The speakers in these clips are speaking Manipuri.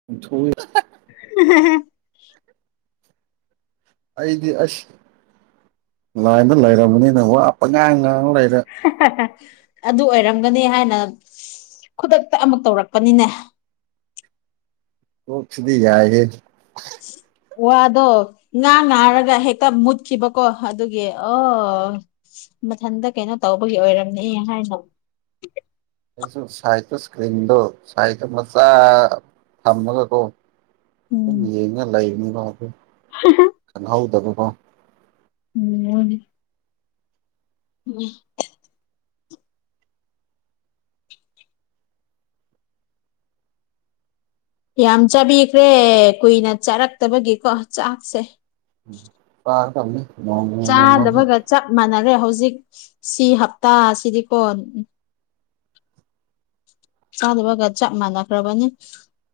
[unintelligible] [unintelligible] ꯑꯩꯗꯤ ꯑꯁ ꯂꯥꯏꯟꯗ ꯂꯩꯔꯕꯅꯤꯅ ꯋꯥ ꯄꯡꯉꯥꯡ ꯉꯥꯡ ꯂꯩꯔꯦ ꯑꯗꯨ ꯑꯣꯏꯔꯝꯒꯅꯤ ꯍꯥꯏꯅ ꯈꯨꯗꯛꯇ ꯑꯃꯨꯛ ꯇꯧꯔꯛꯄꯅꯤꯅꯦ ꯀꯣꯛꯁꯤꯗꯤ ꯌꯥꯢꯌꯦ ꯋꯥꯗꯣ ꯉꯥ ꯉꯥꯔꯒ ꯍꯦꯛꯇ ꯃꯨꯠꯈꯤꯕꯀꯣ ꯑꯗꯨꯒꯤ ꯑꯣ ꯃꯊꯟꯇ ꯀꯩꯅꯣ ꯇꯧꯕꯒꯤ ꯑꯣꯏꯔꯝꯅꯤ ꯍꯥꯏꯅ ꯑꯩꯁꯨ ꯁꯥꯏꯠꯇ ꯏꯁꯀ꯭ꯔꯤꯟꯗꯣ ꯁꯥꯏꯠꯇ ꯃꯆꯥ ꯊꯝꯃꯒꯀꯣ ꯑꯗꯨꯝ ꯎꯝ ꯌꯦꯡꯉ ꯂꯩꯕꯅꯤꯒꯣ ꯑꯗꯨ ꯈꯪꯍꯧꯗꯕꯀꯣ ꯎꯝ [unintelligible] ꯎꯝ ꯌꯥꯝ ꯆꯥꯕꯤꯈ꯭ꯔꯦ ꯀꯨꯏꯅ ꯆꯥꯔꯛꯇꯕꯒꯤꯀꯣ ꯆꯥꯛꯁꯦ ꯀꯥꯔ ꯀꯅꯤ [unintelligible] [unintelligible] ꯆꯥꯗꯕꯒ ꯆꯞ ꯃꯥꯟꯅꯔꯦ ꯍꯧꯖꯤꯛ ꯁꯤ ꯍꯞꯇꯥ ꯑꯁꯤꯗꯤꯀꯣ ꯆꯥꯗꯕꯒ ꯆꯞ ꯃꯥꯟꯅꯈ꯭ꯔꯕꯅꯤ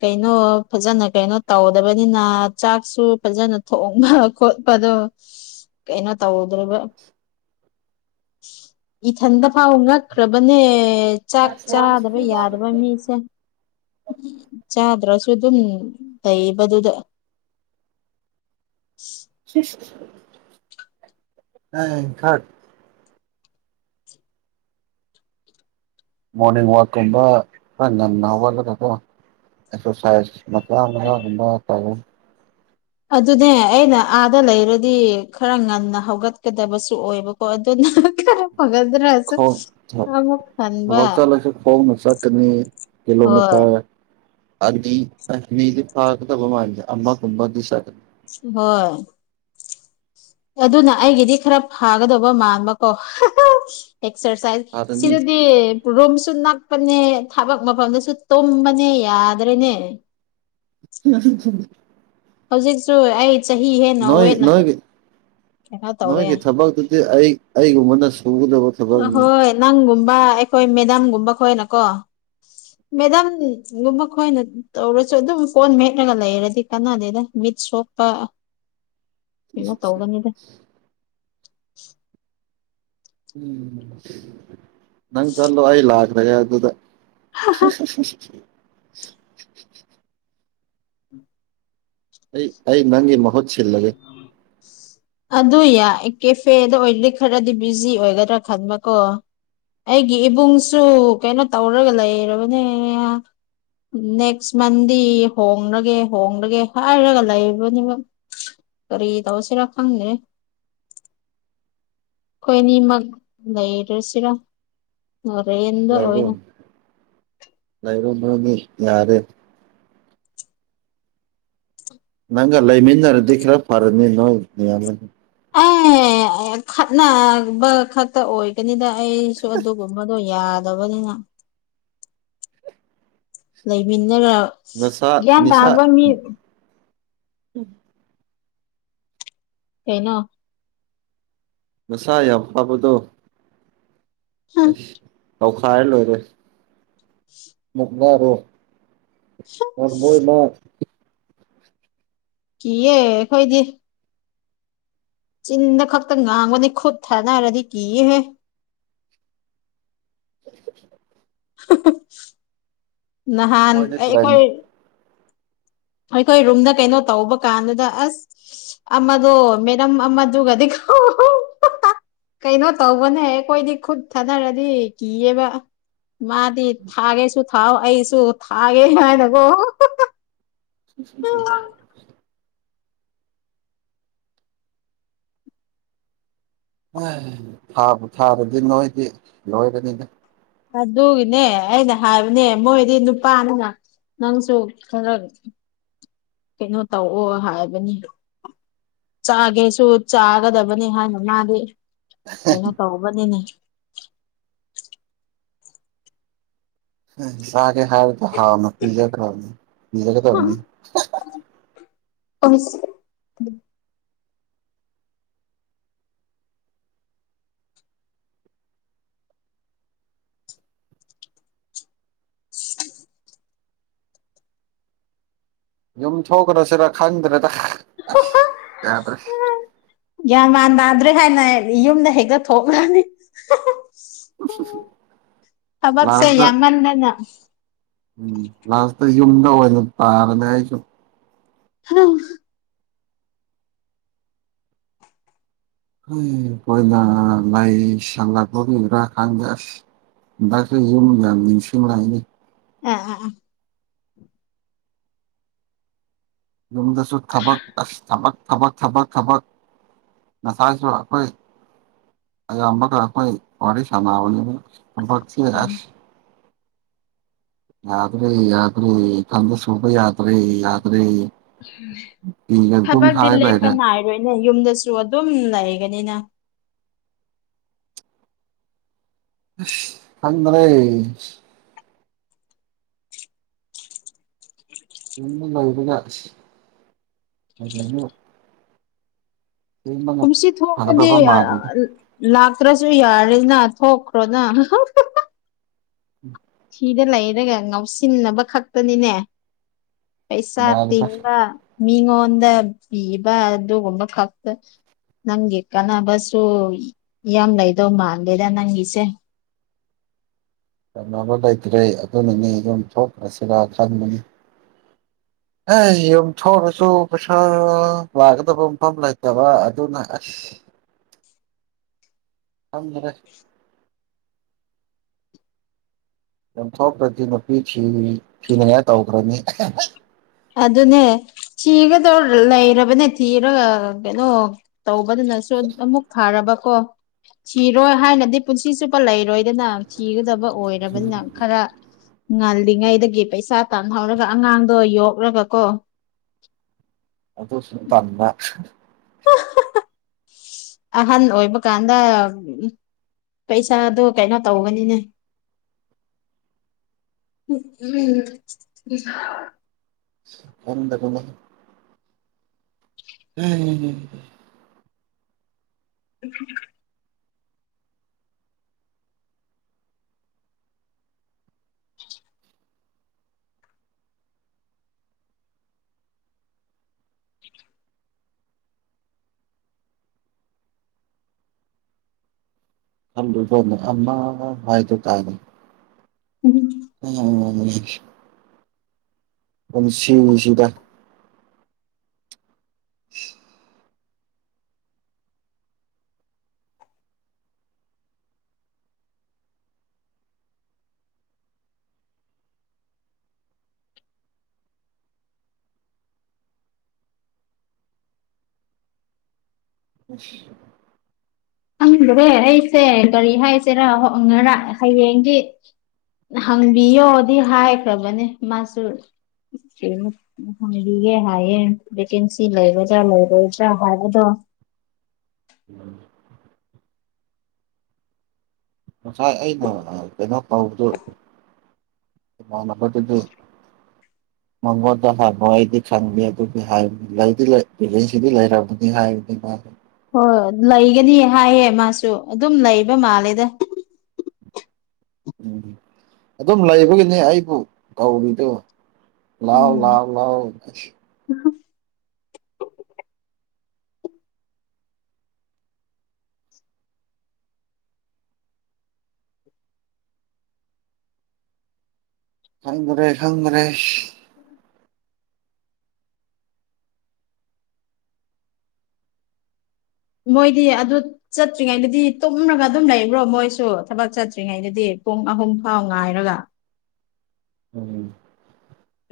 ꯀꯩꯅꯣ ꯐꯖꯅ ꯀꯩꯅꯣ ꯇꯧꯗꯕꯅꯤꯅ ꯆꯥꯛꯁꯨ ꯐꯖꯅ ꯊꯣꯡꯕ ꯈꯣꯠꯄꯗꯣ ꯀꯩꯅꯣ ꯇꯧꯗ꯭ꯔꯤꯕ ꯏꯊꯟꯗ ꯐꯥꯎ ꯉꯛꯈ꯭ꯔꯕꯅꯦ ꯆꯥꯛ ꯆꯥꯗ ꯌꯥꯗꯕ ꯃꯤꯁꯦ ꯆꯥꯗ꯭ꯔꯁꯨ ꯑꯗꯨꯝ ꯂꯩꯕꯗꯨꯗ ꯈꯠ [unintelligible] ꯃꯣꯔꯅꯤꯡ ꯋꯥꯛꯀꯨꯝꯕ ꯈꯔ ꯉꯟꯅ ꯍꯧꯒꯠꯂꯒꯀꯣ ꯑꯦꯛꯁ꯭ꯔꯁꯥꯏꯁ ꯃꯆꯥ ꯃꯉꯥꯒꯨꯝꯕ ꯍꯥꯏꯇꯥꯔꯦ ꯑꯗꯨꯅꯦ ꯑꯩꯅ ꯑꯥꯗ ꯂꯩꯔꯗꯤ ꯈꯔ ꯉꯟꯅ ꯍꯧꯒꯠꯀꯗꯕꯁꯨ ꯑꯣꯏꯕ ꯑꯗꯨ ꯅꯪ [unintelligible] ꯈꯣꯡ ꯈꯟꯕ ꯊꯕꯛ ꯆꯠꯂꯁꯨ ꯈꯣꯡꯅ ꯆꯠꯀꯅꯤ ꯍꯣꯏ ꯀꯤꯂꯣꯃꯤꯇꯥꯔ ꯑꯅꯤ ꯑꯅꯤꯗꯤ ꯐꯥꯒꯗꯕ ꯃꯥꯗꯦ ꯑꯃ ꯀꯨꯝꯕꯗꯤ ꯁꯠ ꯍꯣꯏ ꯑꯗꯨꯅ ꯑꯩꯒꯤꯗꯤ ꯈꯔ ꯐꯥꯒꯗꯕ ꯃꯥꯟꯕ ꯀꯣ ꯑꯦꯛꯁ꯭ꯔꯁꯥꯏꯁ ꯐꯥꯔꯅꯤ ꯁꯤꯗꯗꯤ ꯔꯨꯝꯁꯨ ꯅꯛꯄꯅꯦ ꯊꯕꯛ ꯃꯐꯝꯗꯁꯨ ꯇꯨꯝꯕꯅꯦ ꯌꯥꯗ꯭ꯔꯦꯅꯦ ꯎꯝ [unintelligible] ꯍꯧꯖꯤꯛꯁꯨ ꯑꯩ ꯆꯍꯤ ꯍꯦꯟꯅ ꯅꯣꯏ ꯋꯦꯠꯅ ꯅꯣꯏꯒꯤ ꯀꯩꯅꯣ ꯇꯧꯔꯦ ꯅꯣꯏꯒꯤ ꯊꯕꯛꯇꯨꯗꯤ ꯑꯩ ꯑꯩꯒꯨꯝꯕꯅ ꯁꯨꯒꯗꯕ ꯊꯕꯛꯅꯤ ꯍꯣꯏ ꯅꯪꯒꯨꯝꯕ ꯑꯩꯈꯣꯏ ꯃꯦꯗꯥꯝꯒꯨꯝꯕ ꯈꯣꯏꯅꯀꯣ ꯃꯦꯗꯥꯝꯒꯨꯝꯕ ꯈꯣꯏꯅ ꯇꯧꯔꯁꯨ ꯑꯗꯨꯝ ꯐꯣꯟ ꯃꯦꯠꯂꯒ ꯂꯩꯔꯗꯤ ꯀꯅꯥꯗꯦꯗ ꯃꯤꯠ ꯁꯣꯛꯄ ꯀꯩꯅꯣ ꯇꯧꯒꯅꯤꯗ ꯎꯝ ꯅꯪ ꯆꯠꯂꯣ ꯑꯩ ꯂꯥꯛꯈ꯭ꯔꯥꯒꯦ ꯑꯗꯨꯗ ꯁꯤ [inaudible] ꯑꯩ ꯑꯩ ꯅꯪꯒꯤ ꯃꯍꯨꯠ ꯁꯤꯜꯂꯒꯦ ꯑꯗꯨ ꯌꯥꯏ ꯀꯦꯐꯦꯗ ꯑꯣꯏꯔꯗꯤ ꯈꯔꯗꯤ ꯕꯤꯖꯤ ꯑꯣꯏꯒꯗ꯭ꯔꯥ ꯈꯟꯕꯀꯣ ꯑꯩꯒꯤ ꯏꯕꯨꯡꯁꯨ ꯀꯩꯅꯣ ꯇꯧꯔꯒ ꯂꯩꯔꯕꯅꯦ ꯅꯦꯛꯁ ꯃꯟꯗꯤ ꯍꯣꯡꯂꯒꯦ ꯍꯣꯡꯂꯒꯦ ꯍꯥꯏꯔꯒ ꯂꯩꯕꯅꯦꯕ ꯀꯔꯤ ꯇꯧꯁꯤꯔꯥ ꯈꯪꯗꯦ ꯑꯩꯈꯣꯏ ꯑꯅꯤꯃꯛ ꯂꯩꯔꯁꯤꯔꯥ ꯔꯦꯟꯗ ꯂꯩꯥꯔꯣ ꯑꯣꯏꯅ ꯂꯩꯔꯣ ꯅꯣꯢ ꯑꯅꯤ ꯌꯥꯔꯦ ꯅꯪꯒ ꯂꯩꯃꯤꯟꯅꯔꯗꯤ ꯈꯔ ꯐꯔꯅꯤ ꯅꯣꯏ [unintelligible] ꯑꯦ ꯈꯠꯅꯕ ꯈꯛꯇ ꯑꯣꯏꯒꯅꯤꯗ ꯑꯩꯁꯨ ꯑꯗꯨꯒꯨꯝꯕꯗꯣ ꯌꯥꯗꯕꯅꯤꯅ ꯂꯩꯃꯤꯟꯅꯔ [unintelligible] ꯅꯁꯥ ꯒ꯭ꯌꯥꯟ ꯅꯤꯁꯥ ꯇꯥꯕ ꯃꯤ ꯀꯩꯅꯣ ꯅꯁꯥ ꯌꯥꯝ ꯐꯕꯗꯣ ꯑꯁ ꯇꯧꯈꯥꯏꯔ ꯂꯣꯏꯔꯦ ꯃꯨꯛꯕꯥꯔꯣ ꯑ ꯃꯣꯏ ꯃꯥ ꯀꯤꯌꯦ ꯑꯩꯈꯣꯏꯗꯤ ꯆꯤꯟꯗ ꯈꯛꯇ ꯉꯥꯡꯕꯅꯦ ꯈꯨꯠ ꯊꯥꯅꯔꯗꯤ ꯀꯤꯌꯦꯍꯦ [inaudible] [unintelligible] ꯅꯍꯥꯟ ꯃꯣꯏꯅ ꯇ꯭ꯔꯥꯏ ꯑꯩꯈꯣꯏ ꯑꯩꯈꯣꯏ ꯔꯨꯝꯗ ꯀꯩꯅꯣ ꯇꯧꯕ ꯀꯥꯟꯗꯨꯗ ꯑꯁ [unintelligible] ꯑꯃꯗꯣ ꯃꯦꯗꯝ ꯑꯃꯗꯨꯒꯗꯤ [unintelligible] ꯀꯩꯅꯣ ꯇꯧꯕꯅꯦ ꯑꯩꯈꯣꯏꯗꯤ ꯈꯨꯠ ꯊꯥꯅꯔꯗꯤ ꯀꯤꯌꯦꯕ ꯃꯥꯗꯤ ꯊꯥꯒꯦꯁꯨ ꯊꯥꯎ ꯑꯩꯁꯨ ꯊꯥꯒꯦ ꯍꯥꯏꯅꯀꯣ [unintelligible] [inaudible] [unintelligible] ꯊꯥꯕꯨ ꯊꯥꯔꯗꯤ ꯅꯣꯏꯗꯤ ꯂꯣꯏꯔꯅꯤꯍꯦ ꯑꯗꯨꯒꯤꯅꯦ ꯑꯩꯅ ꯍꯥꯏꯕꯅꯦ ꯃꯣꯏꯗꯤ ꯅꯨꯄꯥꯅꯤꯅ ꯅꯪꯁꯨ ꯈꯔ ꯀꯩꯅꯣ ꯇꯧꯑꯣ ꯍꯥꯏꯕꯅꯤ ꯆꯥꯒꯦꯁꯨ ꯆꯥꯒꯗꯕꯅꯤ ꯍꯥꯏꯅ ꯃꯥꯗꯤ ꯀꯩꯅꯣ ꯇꯧꯕꯅꯤꯅꯦ ꯆꯥꯒꯦ ꯍꯥꯏꯔꯕꯨ ꯍꯥꯎꯅ ꯄꯤꯖꯈ꯭ꯔꯣꯅꯦ ꯄꯤꯖꯒꯗꯕꯅꯤ [inaudible] [inaudible] ꯌꯨꯝ ꯊꯣꯛꯈ꯭ꯔꯁꯤꯔ ꯈꯪꯗ꯭ꯔꯦꯗ ꯑꯁ ꯌꯥꯗ꯭ꯔꯦ ꯒ꯭ꯌꯥꯟ ꯃꯥꯟ ꯇꯥꯗ꯭ꯔꯦ ꯍꯥꯏꯅ ꯌꯨꯝꯗ ꯍꯦꯛꯇ ꯊꯣꯛꯂꯗꯤ [unintelligible] [unintelligible] ꯊꯕꯛꯁꯦ ꯂꯥꯁꯇ ꯌꯥꯝꯃꯟꯗꯅ ꯎꯝ ꯂꯥꯁꯇ ꯌꯨꯝꯗ ꯑꯣꯏꯅ ꯇꯥꯔꯅꯦ ꯑꯩꯁꯨ ꯍꯨꯝ [unintelligible] ꯃꯣꯏꯅ ꯂꯩꯥꯏꯁꯜꯂꯛꯄꯒꯤꯔꯥ ꯈꯪꯗꯦ ꯑꯁ [unintelligible] ꯌꯨꯝ ꯌꯥꯝ ꯅꯤꯡꯁꯤꯡꯂꯛꯏ [unintelligible] ꯌꯨꯝꯗꯁꯨ ꯊꯕꯛ ꯑꯁ ꯊꯕꯛ ꯊꯕꯛ ꯊꯕꯛ ꯊꯕꯛ ꯉꯁꯥꯏꯁꯨ ꯑꯩꯈꯣꯏ ꯑꯌꯥꯝꯕꯅ ꯑꯩꯈꯣꯏ ꯋꯥꯔꯤ ꯁꯥꯟꯅꯕꯅꯤꯅ ꯊꯕꯛꯁꯦ ꯑꯁ ꯌꯥꯗ꯭ꯔꯦ ꯌꯥꯗ꯭ꯔꯦ [unintelligible] ꯁꯨꯕ ꯌꯥꯗ꯭ꯔꯦ ꯌꯥꯗ꯭ꯔꯦ [unintelligible] ꯐꯤꯒ ꯑꯗꯨꯝ ꯊꯕꯛꯗꯤ ꯍꯥꯏ ꯂꯦꯞꯄ ꯂꯩꯔꯦ ꯅꯥꯏꯔꯣꯏꯅꯦ ꯌꯨꯝꯗꯁꯨ ꯑꯗꯨꯝ ꯂꯩꯒꯅꯤꯅ ꯑꯁ ꯊꯗꯔꯦ ꯌꯨꯝꯕꯨ ꯌꯧꯗꯨꯅ [unintelligible] ꯀꯨꯝꯁꯤ ꯊꯣꯡꯂꯗꯤ ꯐꯒꯗꯕ ꯃꯥꯜꯂꯤꯗ ꯂꯥꯛꯇ꯭ꯔꯁꯨ ꯌꯥꯔꯦꯅ ꯊꯣꯛꯈ꯭ꯔꯣꯅ [inaudible] ꯊꯤꯗ ꯂꯩꯔꯒ ꯉꯥꯎꯁꯤꯟꯅꯕ ꯈꯛꯇꯅꯤꯅꯦ ꯄꯩꯁꯥ ꯌꯥꯔꯦꯗ ꯇꯤꯟꯕ ꯃꯤꯉꯣꯟꯗ ꯄꯤꯕ ꯑꯗꯨꯒꯨꯝꯕ ꯈꯛꯇ ꯅꯪꯒꯤ ꯀꯥꯟꯅꯕꯁꯨ ꯌꯥꯝ ꯂꯩꯗꯧ ꯃꯥꯜꯂꯦꯗ ꯅꯪꯒꯤꯁꯦ ꯆꯥꯟꯅꯕ ꯂꯩꯇ꯭ꯔꯦ ꯑꯗꯨꯅꯅꯤ ꯑꯗꯨꯝ ꯊꯣꯛꯈ꯭ꯔꯁꯤꯔꯥ ꯈꯟꯕꯅꯤ ꯑꯦ ꯌꯨꯝ ꯊꯣꯛꯔꯁꯨ ꯄꯩꯁꯥ ꯂꯥꯛꯀꯗꯕ ꯃꯐꯝ ꯂꯩꯇꯕ ꯑꯗꯨꯅ ꯑꯁ ꯈꯪꯗꯦꯍꯦ ꯌꯨꯝꯊꯣꯛꯈ꯭ꯔꯗꯤ ꯅꯨꯄꯤ ꯊꯤ ꯊꯤꯅꯤꯡꯉꯥꯏ ꯇꯧꯈ꯭ꯔꯅꯤ ꯑꯗꯨꯅꯦ ꯊꯤꯒꯗꯧ ꯂꯩꯔꯕꯅꯦ ꯊꯤꯔꯒ ꯀꯩꯅꯣ ꯇꯧꯕꯗꯨꯅ [unintelligible] ꯑꯃꯨꯛ ꯐꯔꯕꯀꯣ ꯊꯤꯔꯣꯏ ꯍꯥꯏꯅꯗꯤ ꯄꯨꯟꯁꯤ ꯆꯨꯞꯄ ꯂꯩꯔꯣꯏꯗꯅ ꯊꯤꯒꯗꯕ ꯑꯣꯏꯔꯕꯅꯤꯅ ꯈꯔ ꯉꯜꯂꯤꯉꯩꯗꯒꯤ ꯄꯩꯁꯥ ꯇꯥꯟꯍꯧꯔꯒ ꯑꯉꯥꯡꯗꯣ ꯌꯣꯛ ꯌꯣꯛꯔꯒꯀꯣ ꯑꯗꯨꯁꯨꯨ ꯄꯥꯝꯕ ꯑꯍꯟ ꯑꯣꯏꯕ ꯀꯥꯟꯗ ꯄꯩꯁꯥꯗꯣ ꯀꯩꯅꯣ ꯇꯧꯒꯅꯤꯅꯦ ꯎꯝ [inaudible] ꯀꯣꯟꯗ ꯀꯣ [unintelligible] ꯎꯝ ꯎꯝ [inaudible] ꯈꯜꯂꯨꯕꯅ ꯑꯃ ꯍꯥꯏꯗꯨ ꯇꯥꯔꯦꯅꯦ ꯎꯝ [inaudible] ꯎꯝ ꯄꯨꯟꯁꯤꯁꯤꯗ ꯎ [inaudible] ꯍꯪꯗꯔꯦ ꯑꯩꯁꯦ ꯀꯔꯤ ꯍꯥꯏꯁꯤꯔꯥ ꯍꯣ ꯉꯔꯥꯡ ꯍꯌꯦꯡꯗꯤ ꯍꯪꯕꯤꯌꯣꯗꯤ ꯍꯥꯏꯈ꯭ꯔꯕꯅꯦ ꯃꯥꯁꯨ ꯀꯩꯅꯣ ꯍꯪꯕꯤꯒꯦ ꯍꯥꯏꯌꯦ ꯚꯦꯀꯦꯟꯁꯤ ꯂꯩꯒꯗ꯭ꯔꯥ ꯂꯩꯔꯣꯏꯗ꯭ꯔꯥ ꯍꯥꯏꯕꯗꯣ ꯎꯝ ꯉꯁꯥꯏ ꯑꯩꯅ ꯀꯩꯅꯣ ꯇꯧꯕꯗꯨ ꯅꯝꯕ꯭ꯔꯗꯨꯗꯤ [inaudible] ꯃꯉꯣꯟꯗ ꯍꯪꯉꯣ ꯑꯩꯗꯤ ꯈꯪꯗꯦ ꯑꯗꯨꯗꯤ ꯍꯥꯏꯕꯅꯦ ꯂꯩꯗꯤ ꯂꯩ ꯕꯦꯒꯦꯟꯁꯤꯗꯤ ꯂꯩꯔꯝꯃꯅꯤ ꯍꯥꯏꯕꯅꯤ ꯃꯥꯗꯣ ꯍꯣꯏ ꯂꯩꯒꯅꯤ ꯍꯥꯏꯌꯦ ꯃꯥꯁꯨ ꯑꯗꯨꯝ ꯂꯩꯕ ꯃꯥꯜꯂꯦꯗ ꯎꯝ ꯑꯗꯨꯝ ꯂꯩꯕꯒꯤꯅꯤ ꯑꯩꯕꯨ ꯀꯧꯔꯤꯗꯣ ꯂꯥꯎꯑꯣ ꯎꯝ ꯂꯥꯎꯑꯣ ꯂꯥꯎ ꯈꯪꯗ꯭ꯔꯦ ꯈꯪꯗ꯭ꯔꯦ ꯃꯣꯏꯗꯤ ꯑꯗꯨ ꯆꯠꯇ꯭ꯔꯤꯉꯩꯗꯗꯤ ꯇꯨꯝꯂꯒ ꯑꯗꯨꯝ ꯂꯩꯕ꯭ꯔꯣ ꯃꯣꯏꯁꯨ ꯊꯕꯛ ꯆꯠꯇ꯭ꯔꯤꯉꯩꯗꯗꯤ ꯄꯨꯡ ꯑꯍꯨꯝ ꯐꯥꯎ ꯉꯥꯏꯔꯒ ꯎꯝ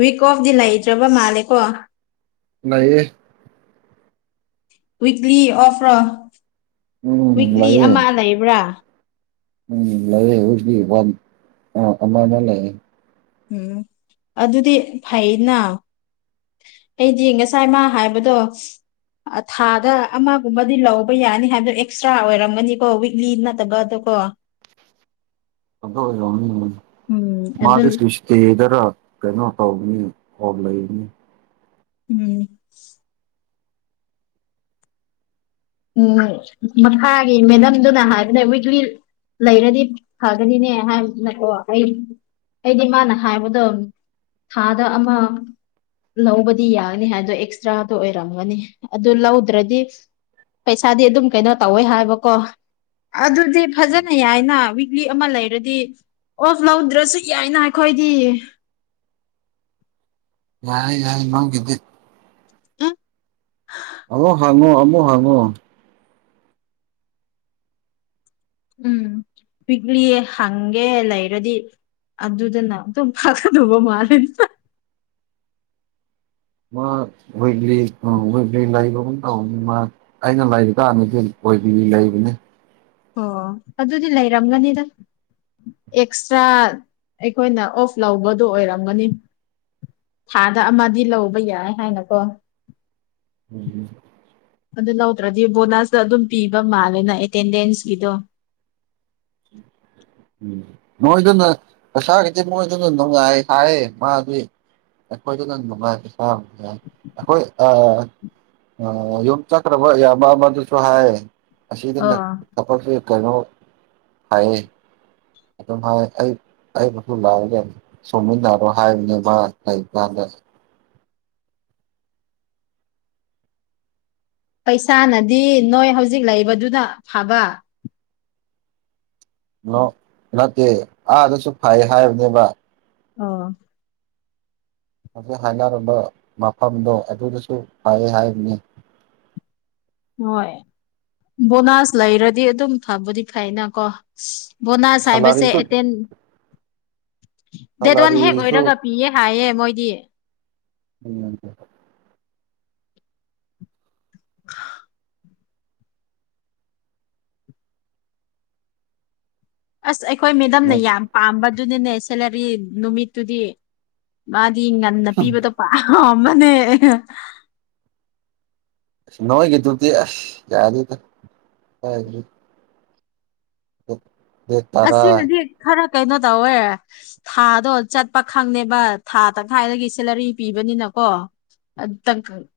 ꯋꯤꯛ ꯑꯣꯐ ꯗꯤ ꯂꯩꯇ꯭ꯔꯕ ꯃꯥꯂꯤꯀꯣ ꯂꯩꯌꯦ ꯋꯤꯛꯂꯤ ꯑꯣꯐꯔꯣ ꯎꯝ ꯋꯤꯛꯂꯤ ꯂꯩꯌꯦ ꯑꯃ ꯂꯩꯕ꯭ꯔꯥ ꯎꯝ ꯂꯩꯌꯦ ꯋꯤꯛꯂꯤ ꯋꯥꯟ [unintelligible] ꯑꯃꯗ ꯂꯩꯌꯦ ꯎꯝ ꯑꯗꯨꯗꯤ ꯐꯩꯅ ꯑꯩꯗꯤ ꯉꯁꯥꯏ ꯃꯥ ꯍꯥꯏꯕꯗꯣ ꯊꯥꯗ ꯑꯃꯒꯨꯝꯕꯗꯤ ꯂꯧꯕ ꯌꯥꯅꯤ ꯍꯥꯏꯕꯗꯣ ꯑꯦꯛꯁꯇ꯭ꯔꯥ ꯑꯣꯏꯔꯝꯒꯅꯤꯀꯣ ꯋꯤꯛꯂꯤ ꯅꯠ ꯇꯕꯗꯨꯒꯣ ꯑꯗꯨ ꯑꯣꯢꯔꯝꯒꯅꯤ ꯎꯝ ꯑꯗꯨ ꯃꯥꯗꯨ [unintelligible] ꯇꯦꯗꯔ ꯀꯩꯅꯣ ꯇꯧꯕꯅꯤ ꯑꯣꯞ ꯂꯩꯕꯅꯤ ꯎꯝ ꯎꯝ ꯃꯈꯥꯒꯤ ꯃꯦꯗꯝꯗꯨꯅ ꯍꯥꯏꯕꯅꯦ ꯋꯤꯛꯂꯤ ꯂꯩꯔꯗꯤ ꯐꯒꯅꯤꯅꯦ ꯍꯥꯏꯕꯅꯀꯣ ꯑꯩ ꯑꯩꯗꯤ ꯃꯥꯅ ꯍꯥꯏꯕꯗꯣ ꯊꯥꯗ ꯑꯃ ꯂꯧꯕꯗꯤ ꯌꯥꯅꯤ ꯍꯥꯏꯗꯣ ꯑꯦꯛꯁꯇ꯭ꯔꯥꯗ ꯑꯣꯏꯔꯝꯒꯅꯤ ꯑꯗꯨ ꯂꯧꯗ꯭ꯔꯗꯤ ꯄꯩꯁꯥꯗꯤ ꯑꯗꯨꯝ ꯀꯩꯅꯣ ꯇꯧꯋꯦ ꯍꯥꯏꯕꯀꯣ ꯑꯗꯨꯗꯤ ꯐꯖꯅ ꯌꯥꯏꯅ ꯋꯤꯛꯂꯤ ꯑꯃ ꯂꯩꯔꯗꯤ ꯑꯣꯐ ꯂꯧꯗ꯭ꯔꯁꯨ ꯌꯥꯏꯅ ꯑꯩꯈꯣꯏꯗꯤ ꯌꯥꯏ ꯌꯥꯏ ꯅꯪꯒꯤꯗꯤ ꯎꯝ ꯑꯃꯨꯛ ꯍꯪꯉꯣ ꯑꯃꯨꯛ ꯍꯪꯉꯣ ꯎꯝ ꯄꯤꯛꯂꯤꯌꯦ ꯍꯪꯒꯦ ꯂꯩꯔꯗꯤ ꯑꯗꯨꯗꯅ ꯑꯗꯨꯝ ꯐꯥꯒꯗꯧꯕ ꯃꯥꯜꯂꯤ ꯃꯥ ꯋꯤꯛꯂꯤ ꯑꯥ ꯋꯤꯛꯂꯤ ꯂꯩꯕꯒꯨꯝ ꯑꯧ ꯃ ꯑꯩꯅ ꯂꯩꯕ ꯀꯥꯟꯗꯗꯤ [unintelligible] ꯂꯩꯕꯅꯦ ꯑꯣ ꯑꯗꯨꯗꯤ ꯂꯩꯔꯝꯒꯅꯤꯗ ꯑꯦꯛꯁꯇ꯭ꯔꯥ ꯑꯩꯈꯣꯏꯅ ꯑꯣꯐ ꯂꯧꯕꯗꯣ ꯑꯣꯏꯔꯝꯒꯅꯤ ꯊꯥꯗ ꯑꯃꯗꯤ ꯂꯧꯕ ꯌꯥꯏ ꯍꯥꯏꯅꯀꯣ ꯎꯝ ꯑꯗꯨ ꯂꯧꯗ꯭ꯔꯗꯤ ꯕꯣꯅꯁꯇ ꯑꯗꯨꯝ ꯄꯤꯕ ꯃꯥꯜꯂꯦꯅ ꯑꯦꯇꯦꯟꯗꯦꯟꯁꯀꯤꯗꯣ [inaudible] ꯎꯝ ꯃꯣꯏꯗꯨꯅ ꯄꯩꯁꯥꯒꯤꯗꯤ ꯃꯣꯏꯗꯨꯅ ꯅꯨꯡꯉꯥꯏ ꯍꯥꯏ ꯃꯥꯗꯤ ꯑꯩꯈꯣꯏꯗꯨꯅ ꯅꯨꯡꯉꯥꯏ [unintelligible] ꯑꯩꯈꯣꯏ ꯑꯥ ꯌꯨꯝ ꯆꯠꯒꯗꯕ ꯢꯌꯥꯝꯕ ꯑꯃꯗꯨꯁꯨ ꯍꯥꯏ ꯑꯁꯤꯗꯅ ꯑꯣ [unintelligible] [unintelligible] ꯀ ꯀꯩꯅꯣ ꯍꯥꯏꯌꯦ ꯑꯗꯨꯝ ꯍꯥꯏ ꯑꯩ ꯑꯩꯕꯨꯁꯨ ꯂꯥꯎꯒꯦ ꯁꯣꯃꯤꯟꯅꯔꯣ ꯍꯥꯏꯕꯅꯦꯕ ꯃꯥ ꯂꯩꯒꯥꯟꯗ ꯄꯩꯁꯥꯅꯗꯤ ꯅꯣꯏ ꯍꯧꯖꯤꯛ ꯂꯩꯕꯗꯨꯅ ꯐꯕ ꯅꯠꯇꯦ ꯑꯥꯗꯁꯨ ꯐꯩ ꯍꯥꯏꯕꯅꯦꯕ ꯑꯣ ꯍꯥꯢꯐꯦꯠ ꯍꯥꯏꯅꯔꯝꯕ ꯃꯐꯝꯗꯣ ꯑꯗꯨꯗꯁꯨ ꯐꯩꯌꯦ ꯍꯥꯏꯕꯅꯤ ꯍꯣꯏ ꯕꯣꯅꯥꯁ ꯂꯩꯔꯗꯤ ꯑꯗꯨꯝ ꯐꯕꯨꯗꯤ ꯐꯩꯅ ꯀꯣ ꯕꯣꯅꯥꯁ ꯍꯥꯏꯕꯁꯦ ꯁꯂꯥꯔꯤꯁꯨ ꯑꯦꯇꯦꯟ ꯗꯦꯠ ꯋꯥꯟ ꯍꯦꯛ ꯁꯂꯥꯔꯤꯁꯨ ꯑꯣꯏꯔꯒ ꯄꯤꯌꯦ ꯍꯥꯏꯌꯦ ꯃꯣꯏꯗꯤ ꯎꯝ [inaudible] ꯑꯁ ꯑꯩꯈꯣꯏ ꯃꯦꯗꯝꯅ ꯌꯥꯝ ꯄꯥꯝꯕꯗꯨꯅꯅꯦ ꯁꯦꯂꯔꯤ ꯅꯨꯃꯤꯠꯇꯨꯗꯤ ꯃꯥꯗꯤ ꯉꯟꯅ ꯄꯤꯕꯗꯣ ꯄꯥꯝꯕꯅꯦ ꯑꯁ ꯅꯣꯏꯒꯤꯗꯨꯗꯤ ꯑꯁ ꯌꯥꯗꯦꯗ ꯀꯥꯢꯗꯒꯤ ꯗꯦꯠ ꯇꯔꯥ ꯑꯁꯤꯅꯗꯤ ꯈꯔ ꯀꯩꯅꯣ ꯇꯧꯋꯦ ꯊꯥꯗꯣ ꯆꯠꯄ ꯈꯪꯗꯦꯕ ꯊꯥ ꯇꯪꯈꯥꯏꯗꯒꯤ ꯁꯦꯂꯔꯤ ꯄꯤꯕꯅꯤꯅꯀꯣ ꯑꯗꯨ ꯇꯪ ꯀ [unintelligible]